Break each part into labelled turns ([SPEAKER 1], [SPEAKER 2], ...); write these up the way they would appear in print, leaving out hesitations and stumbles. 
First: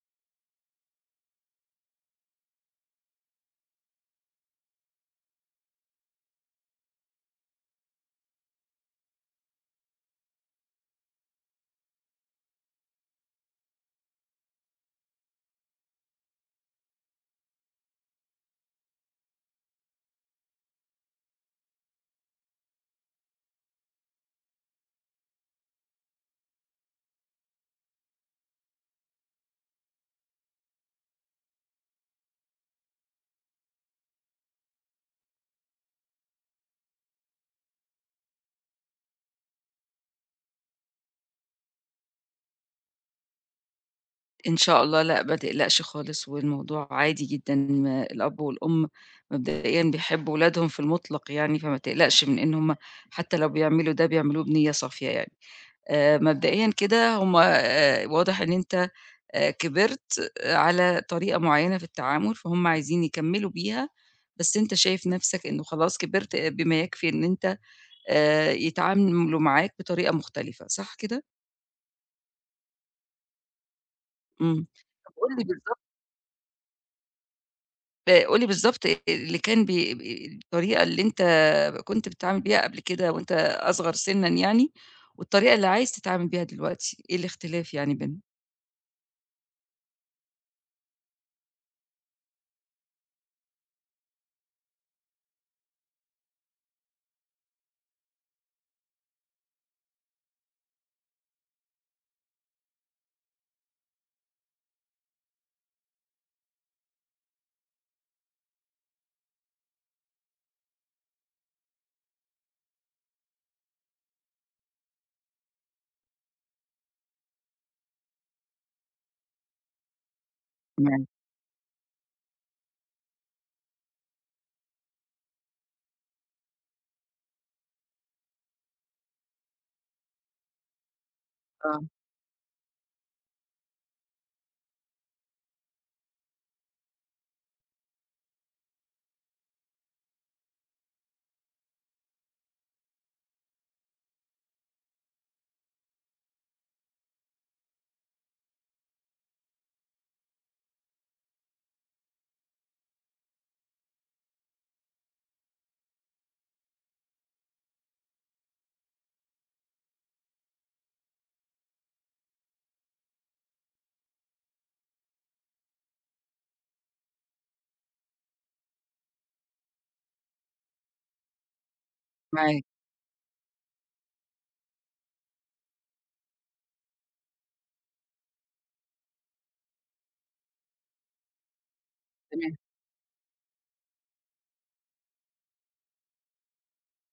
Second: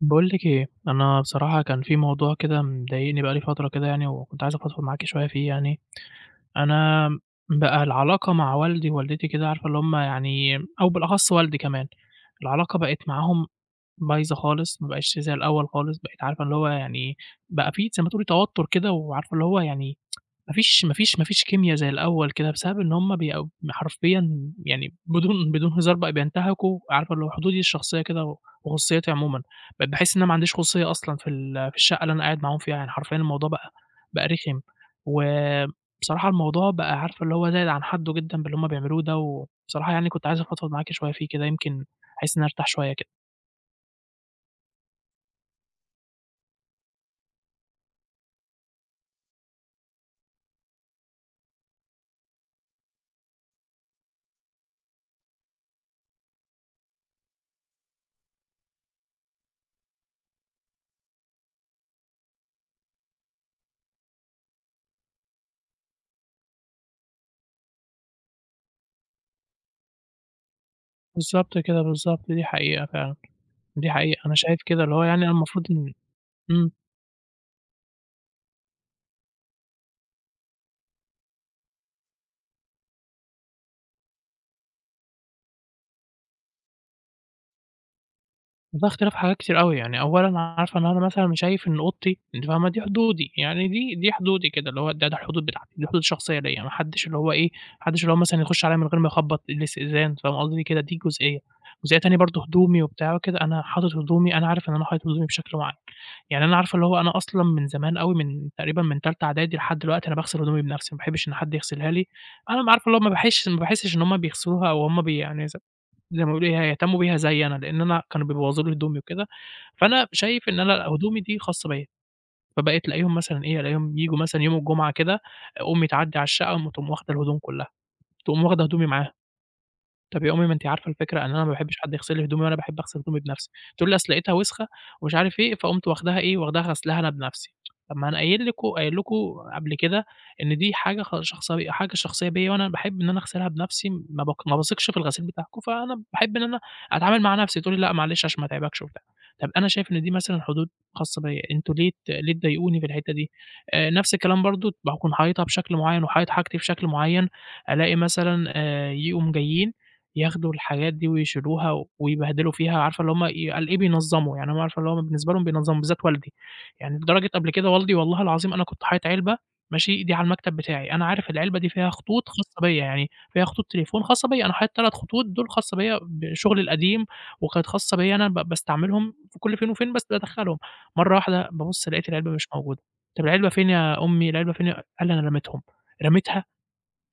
[SPEAKER 1] باقول لِك إيه، أنا بصراحة كان في موضوع كده مضايقني بقى لي فترة كده يعني، وكنت عايز أفضفض معاكِ شوية فيه يعني. أنا بقى العلاقة مع والدي ووالدتي كده عارفة اللي هُم يعني أو بالأخص والدي كمان، العلاقة بقت معاهم بايظة خالص، ما بقتش زي الأول خالص، بقيت عارفة اللي هو يعني بقى في زي ما تقولي توتر كده، وعارفة اللي هو يعني ما فيش كيميا زي الأول كده، بسبب إن هُم بيبقوا حرفيًا يعني بدون هزار بقى بينتهكوا عارفة اللي هو حدودي الشخصية كده و وخصوصيتي عمومًا، بقيت باحس إن أنا ما عنديش خصوصية أصلًا في في الشقة اللي أنا قاعد معاهم فيها، يعني حرفيًا الموضوع بقى بقى رخم، وبصراحة الموضوع بقى عارفة اللي هو زايد عن حده جدًا باللي هُم بيعملوه ده، وبصراحة يعني كنت عايز أفضفض معاكِ شوية فيه كده يمكن أحس إن أنا أرتاح شوية كده.
[SPEAKER 2] إن شاء الله لأ، ما تقلقش خالص، والموضوع عادي جدًا، الأب والأم مبدئيًا بيحبوا ولادهم في المطلق يعني، فما تقلقش من إن هُم حتى لو بيعملوا ده، بيعملوه بنية صافية يعني. مبدئيًا كده هُم واضح إن أنت كبرت آه، على طريقة معيّنة في التعامل، فهُم عايزين يكمّلوا بيها، بس أنت شايف نَفْسك إنه خلاص كبرت آه، بما يكفي إن أنت يتعاملوا معاك بطريقة مختلفة، صح كده؟
[SPEAKER 1] بالضبط كده، بالضبط، دي حقيقة فعلًا، دي حقيقة، أنا شايف
[SPEAKER 2] إمم،
[SPEAKER 1] كده اللي هو
[SPEAKER 2] طَب
[SPEAKER 1] يعني أنا
[SPEAKER 2] قُل لي
[SPEAKER 1] المفروض
[SPEAKER 2] بالضبط
[SPEAKER 1] إن إمم.
[SPEAKER 2] قُل لي بالضبط اللي كان بي بي الطريقة اللي أنت كنت بتتعامل بيها قبل كده وأنت أصغر سِنًا يعني، والطريقة اللي عايز تتعامل بيها دلوقتي، إيه الاختلاف يعني بينهم؟
[SPEAKER 1] والله اختلاف حاجات كتير أوي، يعني أولًا عارفة إن أنا مثلًا شايف إن أوضتي أنتِ فاهمة دي حدودي، يعني دي حدودي كده اللي هو ده الحدود بتاعتي، دي حدود الشخصية ليّا، ما حدش اللي هو إيه، ما حدش اللي هو مثلًا يخش عليّا من غير ما يخبط، الاستئذان فاهمة قصدي كده، دي جزئية، جزئية تانية برضه هدومي وبتاع وكده، أنا حاطط هدومي أنا عارف إن أنا حاطط هدومي بشكل معيّن، يعني أنا عارفة اللي هو أنا أصلًا من زمان أوي من تقريبًا من تالتة إعدادي لحد دلوقتي أنا باغسل هدومي بنفسي، ما باحبش إن حد يغسلها لي، أنا م عارفة اللي هو ما باحسش إن هُم بيغسلوها أو هُم بي يعني زي ما بيقولوا إيه، هيهتمّوا بيها زيي أنا، لإن أنا كانوا بيبوّظوا لي هدومي وكده، فأنا شايف إن أنا
[SPEAKER 2] معاك
[SPEAKER 1] هدومي دي خاصة بيّا، فبقيت ألاقيهم مثلًا إيه، ألاقيهم ييجوا مثلًا يوم الجمعة كده، أمي تعدّي على الشقة، تقوم واخدة الهدوم كلّها، تقوم واخدة هدومي معاها. طب يا أمي ما أنتِ عارفة الفكرة إن أنا ما باحبش
[SPEAKER 2] آه،
[SPEAKER 1] حد يغسل لي هدومي وأنا باحب أغسل هدومي بنفسي، تقول لي أصل لقيتها وسخة ومش عارف إيه، فقُمت واخداها إيه، واخداها غسلاها أنا بنفسي، طب ما أنا قايل لكم قبل كده إن دي حاجة شخصي حاجة شخصية بيّا وأنا باحب إن أنا أغسلها بنفسي، ما باثقش في الغسيل بتاعكم، فأنا باحب إن أنا أتعامل مع نفسي، تقول لي لأ معلش عشان ما اتعبكش وبتاع، طب أنا شايف إن دي مثلًا حدود خاصة بيّا، أنتم ليه ليه تضايقوني في الحتة دي؟ نفس الكلام برضه باكون حايطها بشكل معين وحايط حاجتي بشكل معين، ألاقي مثلًا يقوم جايين ياخدوا الحاجات دي ويشيلوها ويبهدلوا فيها، عارفة اللي هُم قال إيه بينظّموا، يعني هُم عارفة اللي هو بالنسبة لهم بينظّموا، بالذات والدي، يعني لدرجة قبل كده والدي والله العظيم أنا كنت حاطط علبة ماشي، دي على المكتب بتاعي، أنا عارف العلبة دي فيها خطوط خاصة
[SPEAKER 2] معاك
[SPEAKER 1] بيّا، يعني فيها خطوط تليفون خاصة بيّا، أنا حاطط 3 خطوط دول خاصة بيّا بشغلي القديم، وكانت خاصة بيّا أنا باستعملهم في كل فين وفين بس بادخّلهم، مرّة واحدة بابُص لقيت العلبة مش
[SPEAKER 2] تمام.
[SPEAKER 1] موجودة، طَب العلبة فين يا أمي، العلبة فين يا قال لي أنا رميتهم، رميتها!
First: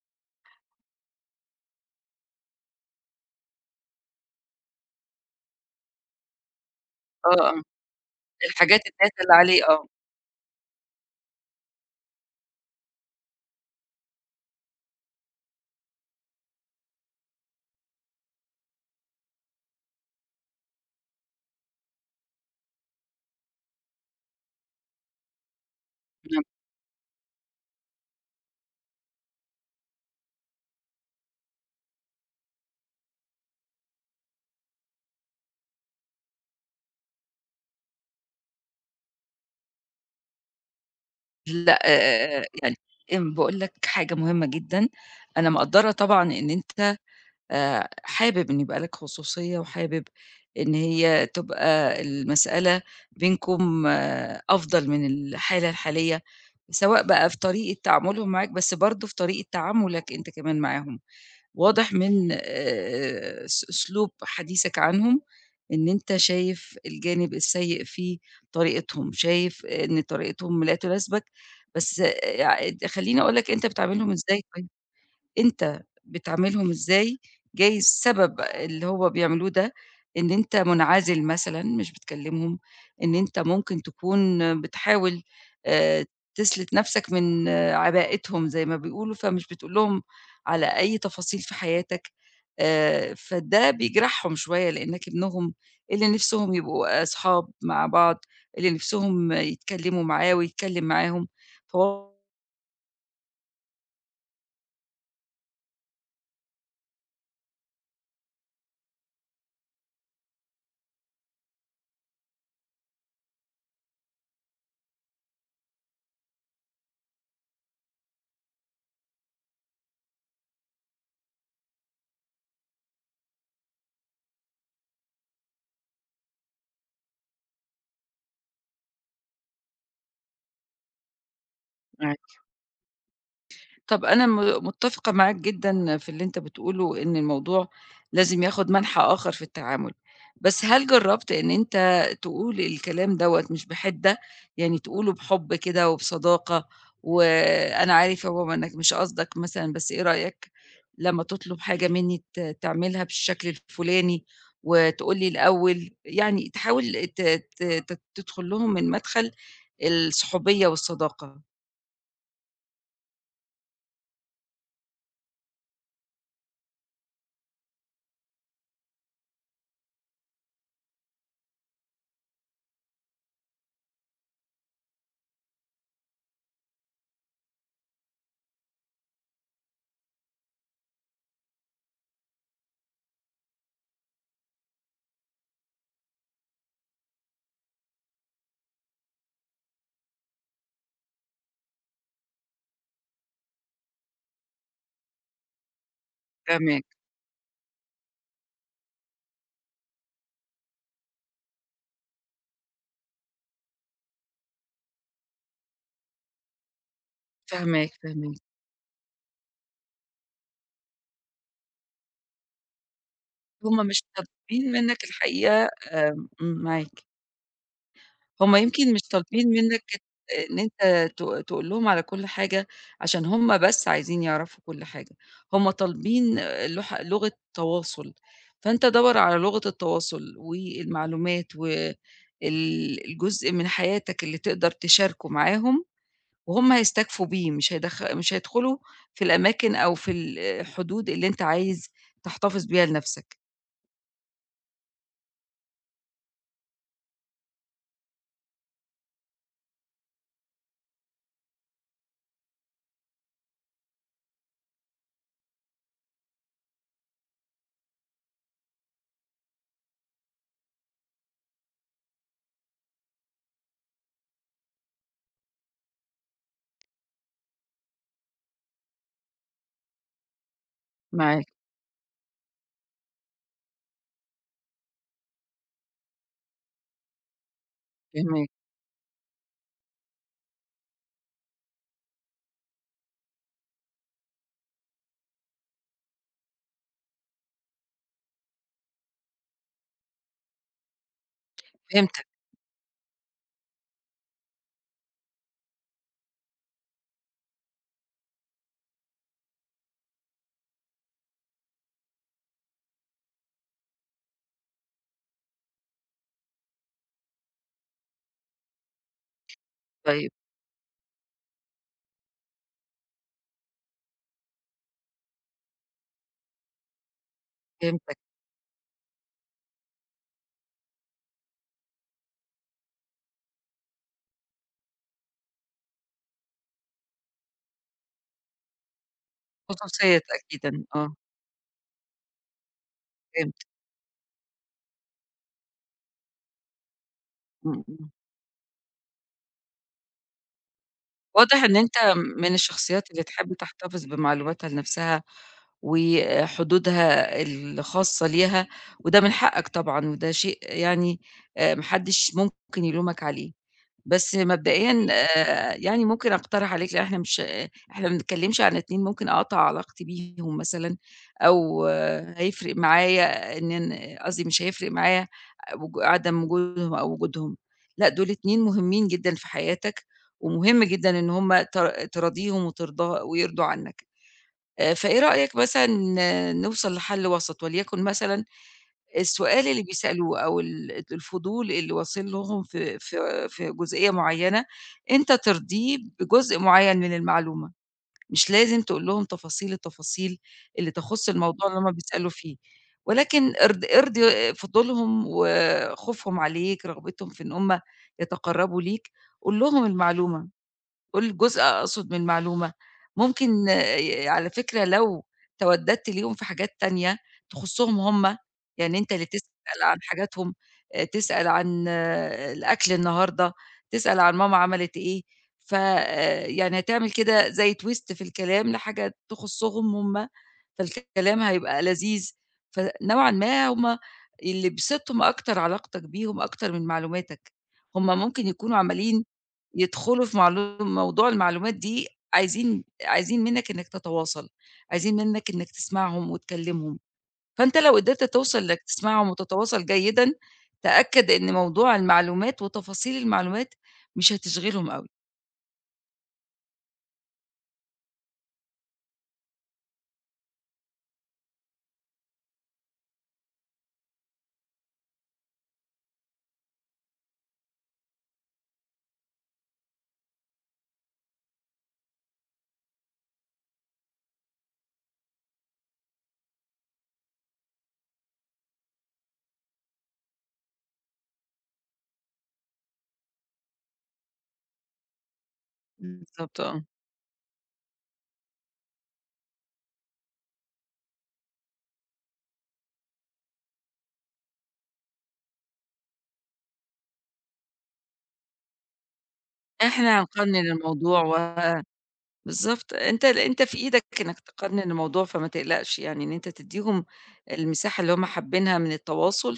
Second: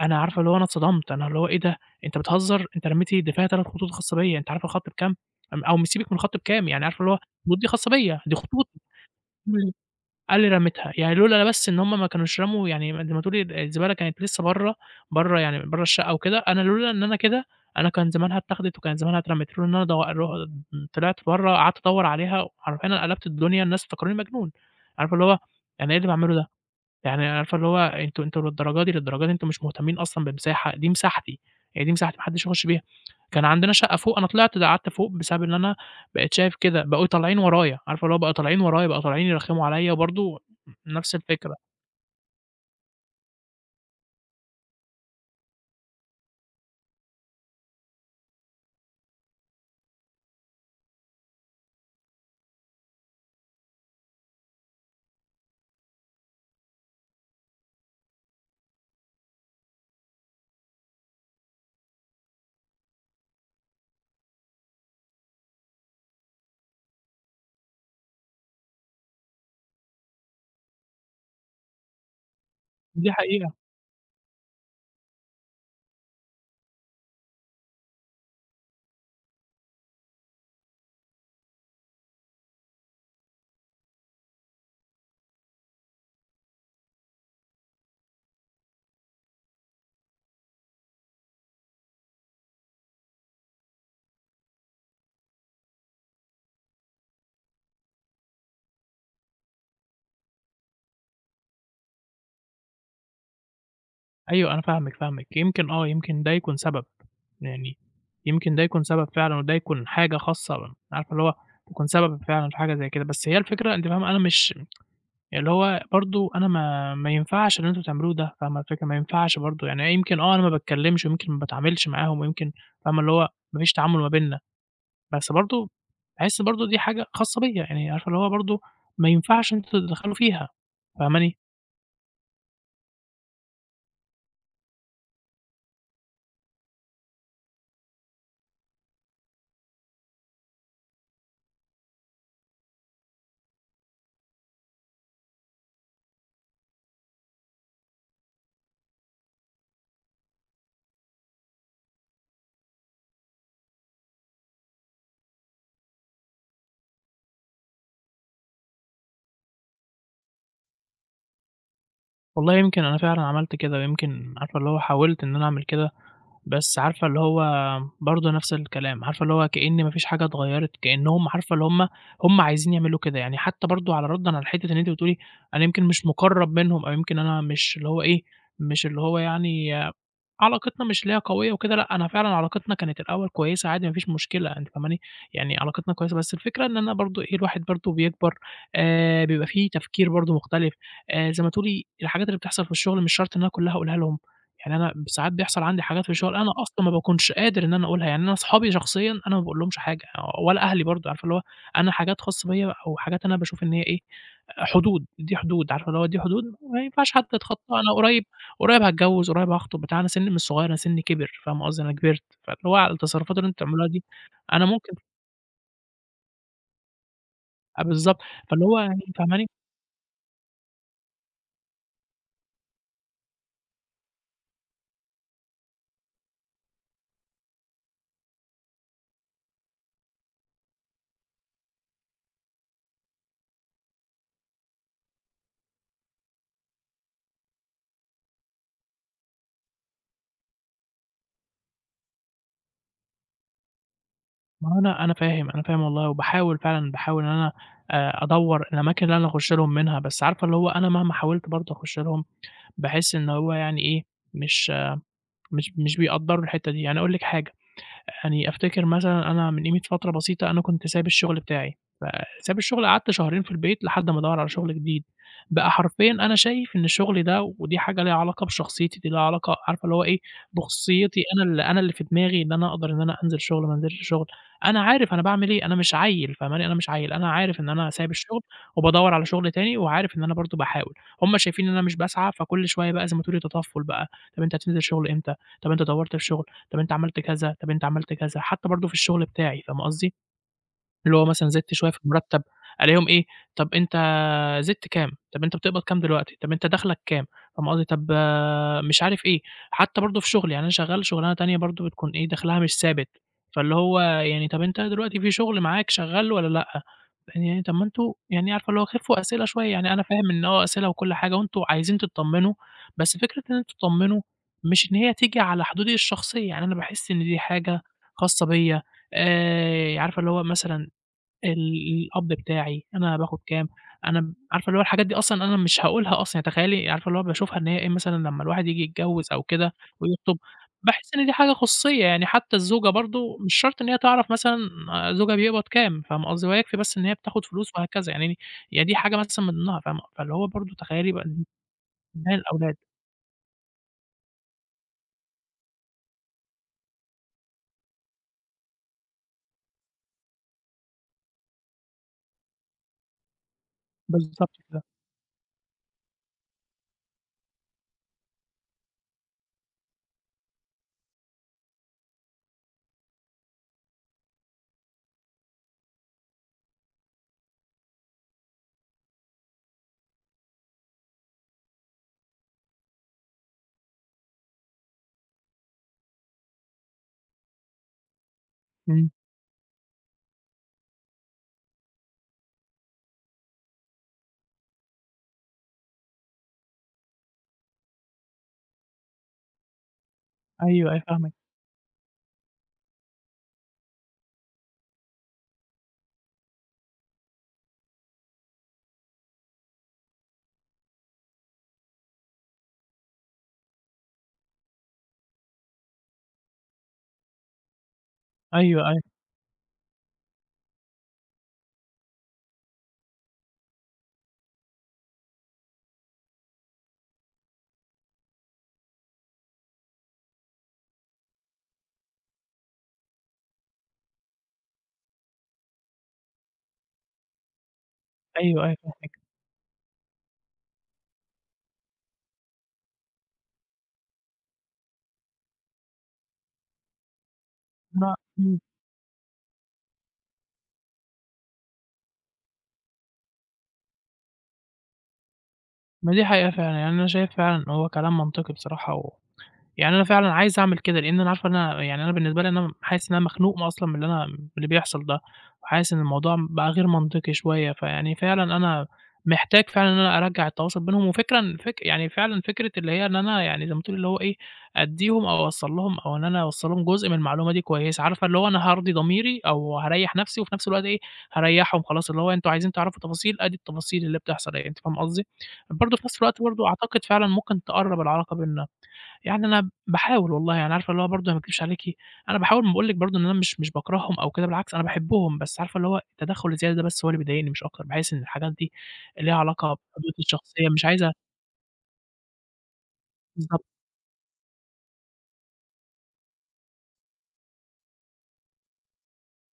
[SPEAKER 1] أنا عارفة اللي هو أنا اتصدمت، أنا اللي هو إيه ده! أنت بتهزر! أنت رميت الدفاع 3 خطوط خاصة بيّا، أنت عارف الخط بكام؟ أم أو م سيبِك من الخط بكام، يعني عارفة اللي هو
[SPEAKER 2] آه،
[SPEAKER 1] الخطوط
[SPEAKER 2] آه،
[SPEAKER 1] دي خاصة بيّا، دي
[SPEAKER 2] الحاجات
[SPEAKER 1] خطوطي.
[SPEAKER 2] الdata اللي عليه آه،
[SPEAKER 1] قال لي رميتها، يعني لولا بس إن هم ما كانوش رموا يعني ما زي ما تقولي الزبالة كانت لسه برّه، برّه يعني برّه الشقة وكده، أنا لولا إن أنا كده، أنا كان زمانها اتاخدت وكان زمانها اترمت، لولا إن أنا دو رو طلعت برّه قعدت أدوّر عليها، حرفيًا أنا قلبت الدنيا، الناس افتكروني مجنون. عارفة اللي هو أنا إيه اللي باعمله
[SPEAKER 2] نعم.
[SPEAKER 1] ده! يعني عارفة اللي هو أنتم للدرجة دي، للدرجة دي أنتم مش مهتمين أصلًا بمساحة، دي مساحتي، يعني دي مساحتي ما حدش يخش بيها. كان عندنا شقة فوق، أنا طلعت قعدت فوق بسبب إن أنا بقيت شايف كده، بقوا طالعين ورايا، عارفة اللي هو بقوا طالعين ورايا، بقوا طالعين يرخموا عليَّ برضه نفس الفكرة،
[SPEAKER 2] لأ يعني باقول لك حاجة مهمة جدًا، أنا مقدّرة طبعًا إن أنت حابب إن يبقى لك خصوصية وحابب إن هي تبقى المسألة بينكم آه، أفضل من الحالة الحالية، سواء بقى في طريقة تعاملهم معاك، بس برضه في طريقة تعاملك أنت كمان معاهم. واضح من أس أسلوب حديثك عنهم إن أنت شايف الجانب السيء في طريقتهم، شايف إن طريقتهم لا تناسبك، بس يع
[SPEAKER 1] دي
[SPEAKER 2] خلّيني أقول لك
[SPEAKER 1] حقيقة.
[SPEAKER 2] أنت بتعاملهم إزاي طيب؟ أنت بتعاملهم إزاي، جايز سبب اللي هو بيعملوه ده إن أنت منعزل مثلًا، مش بتكلمهم، إن أنت ممكن تكون بتحاول آآ تسلِت نَفْسك من آه، عبائتهم زي ما بيقولوا، فمش بتقول لهم على أي تفاصيل في حياتك، فده بيجرحهم شوية لإنّك ابنهم اللي نِفْسهم يبقوا أصحاب مع بعض، اللي نِفْسهم يتكلموا معاه ويتكلم معاهم، فهو
[SPEAKER 1] أيوه أنا فاهمِك، فاهمِك. يمكن آه، يمكن ده يكون سبب، يعني يمكن ده يكون سبب فعلًا وده يكون حاجة خاصة عارفة اللي هو تكون سبب فعلًا في حاجة زي كده، بس هي الفكرة أنتِ فاهمة أنا مش اللي هو برضه أنا ما ينفعش اللي أنتم بتعملوه ده، فاهمة الفكرة؟ ما ينفعش برضه، يعني يمكن آه أنا ما باتكلّمش ويمكن ما باتعاملش معاهم ويمكن فاهمة اللي هو ما فيش تعامل ما بيننا، بس برضه باحس برضه دي حاجة خاصة بيّا، يعني عارفة اللي هو برضه ما ينفعش إن أنتم تتدخّلوا فيها، فاهماني؟
[SPEAKER 2] طب أنا م متّفقة معاك جدًا في اللي أنت بتقوله، إن الموضوع لازم ياخد منحى آخر في التعامل، بس هل جرّبت إن أنت تقول الكلام دوّة مش بِحِدّة، يعني تقوله بحُب كده وبصداقة، وأنا عارف يا ماما إنّك مش قصدك مثلًا، بس إيه رأيك لمّا تطلب حاجة منّي تعملها بالشكل الفُلاني وتقول لي الأول، يعني تحاول ت ت ت تدخل لهم من مدخل الصحوبية والصداقة.
[SPEAKER 1] والله يمكن أنا فعلًا عملت كده، يمكن عارفة اللي هو حاولت إن أنا أعمل كده بس عارفة اللي هو برضه نفس الكلام، عارفة اللي هو كإن ما فيش حاجة اتغيّرت، كإنّهم عارفة اللي هُم عايزين يعملوا كده، يعني حتّى برضه على رَدًا على حتّة إن أنتِ بتقولي أنا يمكن مش مُقرّب منهم أو يمكن أنا مش اللي هو إيه، مش اللي هو يعني علاقتنا مش اللي هي قوية وكده، لأ، أنا فعلًا علاقتنا كانت الأول كويسة عادي ما فيش مشكلة، أنتِ فاهماني؟ يعني علاقتنا كويسة، بس الفكرة إن أنا برضه إيه، الواحد برضه بيكبر، بيبقى في تفكير برضه مختلف، زي ما تقولي الحاجات اللي بتحصل في الشغل مش شرط إن أنا كلها أقولها لهم، يعني أنا ساعات بيحصل عندي حاجات في الشغل أنا
[SPEAKER 2] فاهماك.
[SPEAKER 1] أصلًا ما باكونش قادر إن أنا أقولها، يعني أنا أصحابي شخصيًا أنا ما باقولهمش حاجة، ولا أهلي برضه، عارفة اللي هو أنا حاجات خاصة بيّا أو حاجات أنا باشوف إن هي إيه، حدود، دي حدود، عارفة اللي هو دي حدود ما ينفعش حد يتخطاها،
[SPEAKER 2] فاهماك،
[SPEAKER 1] أنا قريب
[SPEAKER 2] فاهماك.
[SPEAKER 1] قريب هاتجوّز، قريب هاخطب بتاع، أنا سِنّي مش صغير، أنا سِنّي كِبِر، فاهم قصدي، أنا كبرت، فاللي هو على التصرفات اللي أنتم
[SPEAKER 2] هُم
[SPEAKER 1] بتعملوها
[SPEAKER 2] مش
[SPEAKER 1] دي أنا
[SPEAKER 2] طالبين
[SPEAKER 1] ممكن
[SPEAKER 2] منّك الحقيقة آمم معاك،
[SPEAKER 1] آه بالضبط،
[SPEAKER 2] هُم
[SPEAKER 1] فاللي هو
[SPEAKER 2] يمكن مش
[SPEAKER 1] يعني
[SPEAKER 2] طالبين
[SPEAKER 1] فاهماني،
[SPEAKER 2] منّك إن أنت تقول لهم على كل حاجة عشان هُم بس عايزين يعرفوا كل حاجة، هُم طالبين لغة تواصل، فأنت دَوَّر على لغة التواصل والمعلومات الجزء من حياتك اللي تقدر تشاركه معاهم، وهُم هيستكفوا بيه، مش هيدخلوا في الأماكن أو في الحدود اللي أنت عايز تحتفظ بيها لنَفْسك.
[SPEAKER 1] ما هو أنا فاهم، أنا فاهم والله، وباحاول فعلًا، باحاول إن أنا أدوّر الأماكن اللي أنا أخُش لهم منها، بس عارفة اللي هو أنا مهما حاولت برضه أخُش لهم، باحس إن هو يعني إيه، مش مش بيقدّروا الحتّة دي، يعني أقول لِك حاجة، يعني أفتكر مثلًا أنا من قيمة فترة بسيطة أنا كنت سايب الشغل بتاعي. ساب الشغل قعدت شهرين في البيت لحد ما أدوّر على شغل جديد، بقى حرفيًا أنا شايف إن الشغل ده ودي حاجة ليها علاقة بشخصيتي، دي ليها علاقة عارفة اللي هو إيه، بخصوصيتي
[SPEAKER 2] معاك،
[SPEAKER 1] أنا اللي في دماغي إن أنا أقدر إن أنا أنزل شغل ما أنزلش شغل، أنا عارف أنا باعمل إيه، أنا مش عيّل فاهماني، أنا مش عيّل، أنا عارف إن أنا سايب الشغل
[SPEAKER 2] فاهماك.
[SPEAKER 1] وبادوّر على شغل تاني وعارف إن أنا برضه باحاول، هُم شايفين إن أنا مش باسعى فكل شوية بقى زي ما تقولي تطفُّل بقى، طَب أنت هتنزل شغل إمتى، طَب أنت دوّرت في شغل، طَب أنت عملت كذا، طَب أنت عملت كذا، حتى برضه في الشغل بتاعي فاهمة قصدي؟ اللي هو مثلًا زِدت شوية في
[SPEAKER 2] فهمتك،
[SPEAKER 1] المرتّب، ألاقيهم إيه، "طَب أنت زِدت كام؟ طَب أنت بتقبض كام دلوقتي؟ طَب أنت دخلك كام؟" فاهم قصدي؟ طَب مش عارف إيه. حتى برضه في شغلي، يعني أنا شغّال شغلانة تانية برضه بتكون إيه، دخلها مش ثابت، فاللي هو يعني "طَب أنت دلوقتي في شغل معاك شغّال والّا لأ؟" يعني طَب ما أنتم يعني عارفة اللي هو خِفّوا أسئلة شوية، يعني أنا
[SPEAKER 2] طيب
[SPEAKER 1] فاهم إن آه أسئلة وكل حاجة وأنتم عايزين تتطمّنوا، بس فكرة إن أنتم تطمّنوا مش إن هي تيجي على حدودي الشخصية، يعني أنا باحس إن دي حاجة
[SPEAKER 2] فهمتك،
[SPEAKER 1] خاصة بيّا، عارفة اللي هو مثلًا القبض بتاعي، أنا باخد كام، أنا م عارفة اللي هو الحاجات دي أصلًا أنا مش هاقولها أصلًا، يعني تخيّلي عارفة اللي هو باشوفها إن هي إيه مثلًا لمّا الواحد ييجي يتجوّز أو كده
[SPEAKER 2] خصوصيّة
[SPEAKER 1] ويخطب،
[SPEAKER 2] أكيدًا، آه
[SPEAKER 1] باحس إن دي حاجة خصوصية، يعني حتى الزوجة برضه مش
[SPEAKER 2] فهمت،
[SPEAKER 1] شرط إن هي تعرف مثلًا زوجها بيقبض كام، فاهمة قصدي؟ هو يكفي بس إن هي بتاخد فلوس
[SPEAKER 2] إمم، إمم.
[SPEAKER 1] وهكذا، يعني يعني دي حاجة مثلًا من ضمنها، فاهمة؟ فاللي هو برضه تخيّلي بقى إن
[SPEAKER 2] واضح إن أنت
[SPEAKER 1] ده
[SPEAKER 2] من
[SPEAKER 1] الأولاد،
[SPEAKER 2] الشخصيات اللي تحب تحتفظ بمعلوماتها لنفسها، وحدودها الخاصة ليها، وده من حقك طبعًا، وده شيء يعني ما حدش ممكن يلومك عليه. بس
[SPEAKER 1] بالضبط كده،
[SPEAKER 2] مبدئيًا يعني ممكن أقترح عليك لإن إحنا ما بنتكلمش عن 2 ممكن أقطع علاقتي بيهم مثلًا، أو آه، هيفرق معايا إن قصدي مش هيفرق معايا عدم وجودهم أو وجودهم، لأ دول 2 مهمين جدًا في حياتك، ومهم جدًا إن هُم تراضيهم وترضاه ويرضوا عنك. فإيه رأيك مثلًا آه، نوصل لحل وسط، وليكن مثلًا
[SPEAKER 1] إمم،
[SPEAKER 2] السؤال اللي بيسألوه أو ال الفضول اللي واصل لهم في جزئية معيّنة، أنت ترضيه بجزء معيّن من المعلومة، مش لازم تقول لهم التفاصيل اللي
[SPEAKER 1] أيوه، أيوه
[SPEAKER 2] تخُص
[SPEAKER 1] فاهمِك،
[SPEAKER 2] الموضوع اللي هُم بيسألوا فيه، ولكن ارضي فضولهم وخوفهم عليك، رغبتهم في إن هُم يتقرّبوا ليك، قُل لهم المعلومة. كل جزء أقصد من معلومة. ممكن على فكرة لو تودّدت ليهم في حاجات تانية تخُصّهم هُم،
[SPEAKER 1] أيوه،
[SPEAKER 2] يعني
[SPEAKER 1] أيوه،
[SPEAKER 2] أنت اللي تسأل عن حاجاتهم، تسأل عن آه، الأكل النهارده، تسأل عن ماما عملت إيه، ف يعني هتعمل كده زي twist في الكلام لحاجة تخُصّهم هُم، فالكلام هيبقى لذيذ، فنوعًا ما هُم اللي بيسِطهم أكتر علاقتك بيهم أكتر من معلوماتك، هُم ممكن
[SPEAKER 1] أيوه،
[SPEAKER 2] يكونوا
[SPEAKER 1] أيوه فاهمِك،
[SPEAKER 2] عمالين يدخلوا في موضوع المعلومات دي عايزين منّك إنّك تتواصل، عايزين منّك إنّك تسمعهم وتكلّمهم، فأنت لو
[SPEAKER 1] أنا
[SPEAKER 2] قدرت توصل
[SPEAKER 1] إمم،
[SPEAKER 2] إنّك تسمعهم وتتواصل جيدًا، تأكد إن موضوع المعلومات وتفاصيل المعلومات مش هتشغلهم أوي.
[SPEAKER 1] ما دي حقيقة فعلًا، يعني أنا شايف فعلًا هو كلام منطقي بصراحة و يعني أنا فعلًا عايز أعمل كده، لإن أنا عارفة إن أنا يعني أنا بالنسبة لي أنا حاسس إن أنا مخنوق أصلًا من اللي أنا من اللي بيحصل ده، وحاسس إن الموضوع بقى غير منطقي شوية، فيعني فعلًا أنا محتاج فعلًا إن أنا أرجّع التواصل بينهم، وفكرًا فك يعني فعلًا فكرة اللي هي إن أنا يعني زي ما تقولي اللي هو إيه، أدّيهم أو أوصّل لهم أو إن أنا أوصّل لهم جزء من المعلومة دي كويسة، عارفة اللي هو أنا هارضي ضميري أو هاريّح نفسي وفي نفس الوقت إيه، هاريّحهم خلاص، اللي هو أنتم عايزين تعرفوا تفاصيل، آدي التفاصيل اللي بتحصل أهي، أنتِ فاهمة قصدي؟ برضه في نفس الوقت
[SPEAKER 2] بالضبط،
[SPEAKER 1] برضه
[SPEAKER 2] آه.
[SPEAKER 1] أعتقد فعلًا ممكن تقرّب العلاقة بيننا، يعني أنا باحاول والله، يعني عارفة اللي هو برضه أنا ما اكدبش عليكِ، أنا باحاول ما باقول لِك برضه إن أنا مش باكرههم أو كده بالعكس أنا باحبهم، بس عارفة اللي هو التدخُّل الزيادة ده بس هو اللي بيضايقني مش أكتر، باحس إن الحاجات دي ليها علاقة بحدودي
[SPEAKER 2] إحنا هنقنّن
[SPEAKER 1] الشخصية مش عايزة
[SPEAKER 2] الموضوع و بالضبط، أنت أنت
[SPEAKER 1] بالضبط،
[SPEAKER 2] في إيدك إنّك تقنّن الموضوع فما تقلقش يعني إن أنت تدّيهم المساحة اللي هم حابينها من التواصل،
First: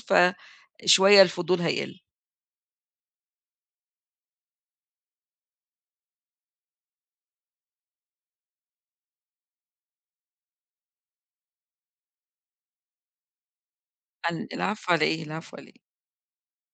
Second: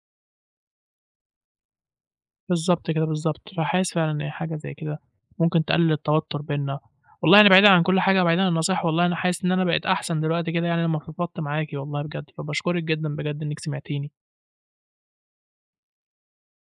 [SPEAKER 2] فشوية الفضول هيقل.
[SPEAKER 1] بالضبط كده، بالضبط، فحاسس فعلًا إن حاجة زي كده ممكن تقلل التوتُّر بيننا. والله أنا بعيدًا عن كل حاجة وبعيدًا عن النصايح والله أنا حاسس إن أنا بقيت أحسن دلوقتي كده يعني لمّا فضفضت معاكِ والله بجد، فباشكرِك جدًا بجد إنِّك سمعتيني.
[SPEAKER 2] العفو على إيه، العفو على إيه.